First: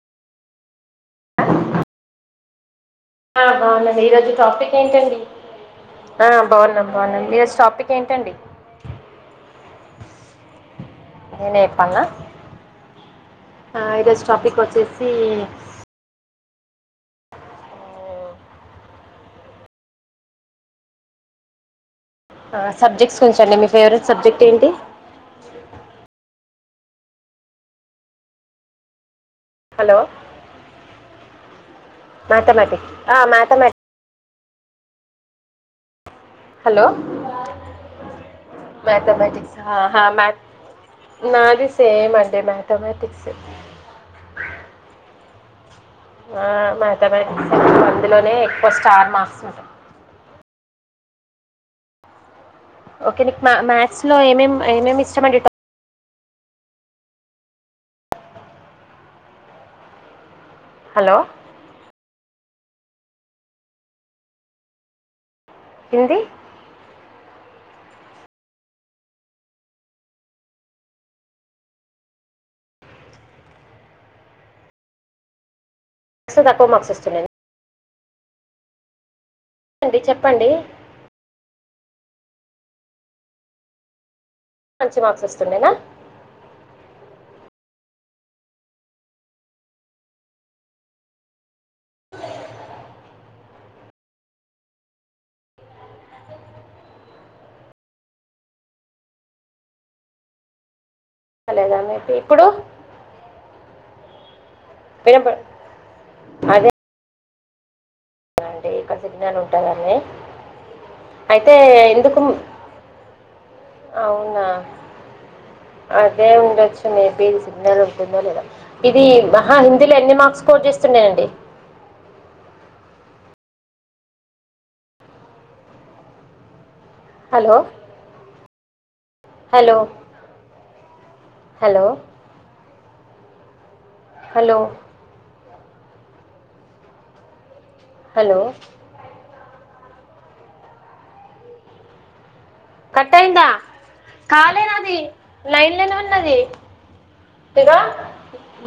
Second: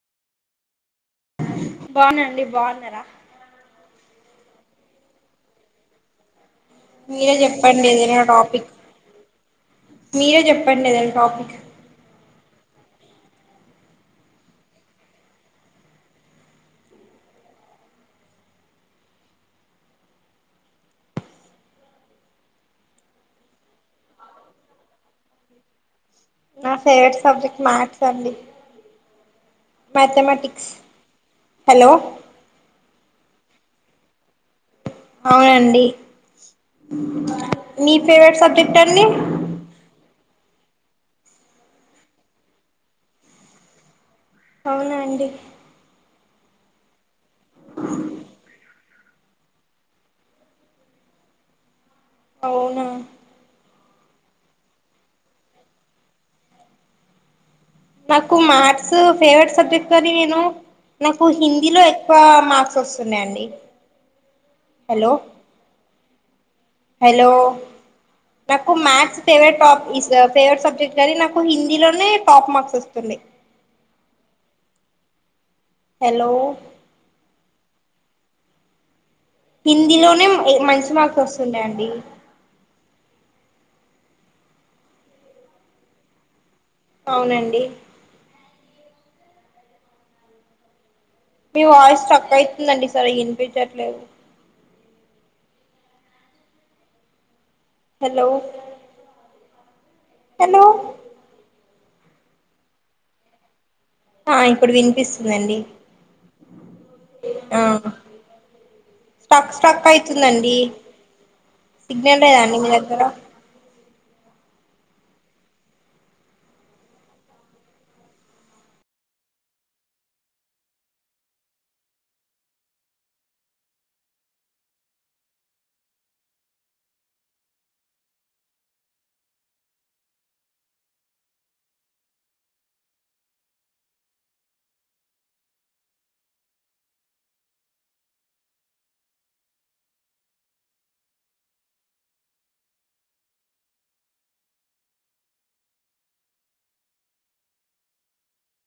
బాగున్నాండి బాగున్నారా ఆ బావునండి ఈరోజు టాపిక్ ఏంటండి ఆ బాగున్నా బాగున్నా మీరే మీరు చెప్పండి స్టాపిక్ ఏదైనా ఏంటండి టాపిక్ మీరే చెప్పండిదండి టాపిక్ నేనే చెప్పాలా ఆ ఈరోజు టాపిక్ వచ్చేసి సబ్జెక్ట్స్ కొంచెం అండి మీ ఫేవరెట్ సబ్జెక్ట్ ఏంటి నా ఫేవరెట్ సబ్జెక్ట్ మ్యాథ్స్ అండి హలో మ్యాథమెటిక్స్ హలో మాథమెటిక్స్ మాథమెటి అవునండి హలో మీ ఫేవరెట్ సబ్జెక్ట్ అండి మ్యాథమెటిక్స్ మ్యాథ్ నాది సేమ్ అంటే మాథమాటిక్స్ అవునా అండి ఆ మ [unintelligible] అందులోనే ఎక్కువ స్టార్ మాస్ ట అవునా ఓకే నీకు మా మాత్స్ స్లో ఏమేం ఏమేం ఇష్టమండి [unintelligible] నాకు మ్యాథ్స్ ఫేవరెట్ సబ్జెక్ట్ కినీ నేను హలో నాకు హిందీలో ఎక్ వి మార్క్స్ వొస్తున్నాయండి హలో హిందీ హలో నాకు maths favourite top is favourite subject కానీ నాకు హిందీలోనే టాప్ మార్క్స్ వస్తుంది సో తక్కవ మార్క్స్ వస్తుం [inaudible] అండి హిందీలోనే చెప్పండి మంచి మార్క్స్ వస్తుండే డి మంచి మార్క్స్ వస్తుండేనా అవునండి మీ వాయిస్ స్ట్రక్ ఐతుందండి సరిగ్గినిపిచ్చట్లేదు హలో హలో లే గాని ఐతే ఇప్పుడు ఆ ఇ ప్పుడు వినప వినిపిస్తుందండి ఆ అ అండి ఇక్కడ సిగ్నల్ స్ట్రక్ స్ట్రక్ ఉంటదండి అయితుందండి అయితే సిగ్నల్ ఎందుకుం లేదండి మీ దగ్గర అవునా అదే ఉండొచ్చు మేబి సిగ్నల్ ఉంటుందో లేదో ఇది మహా హిందీలో ఎన్ని మార్క్స్ స్కోర్ చేస్తుండేనండి hello hello hello hello hello cut అయిందా కాలేదది నైన్ లనే ఉన్నది ఇగొ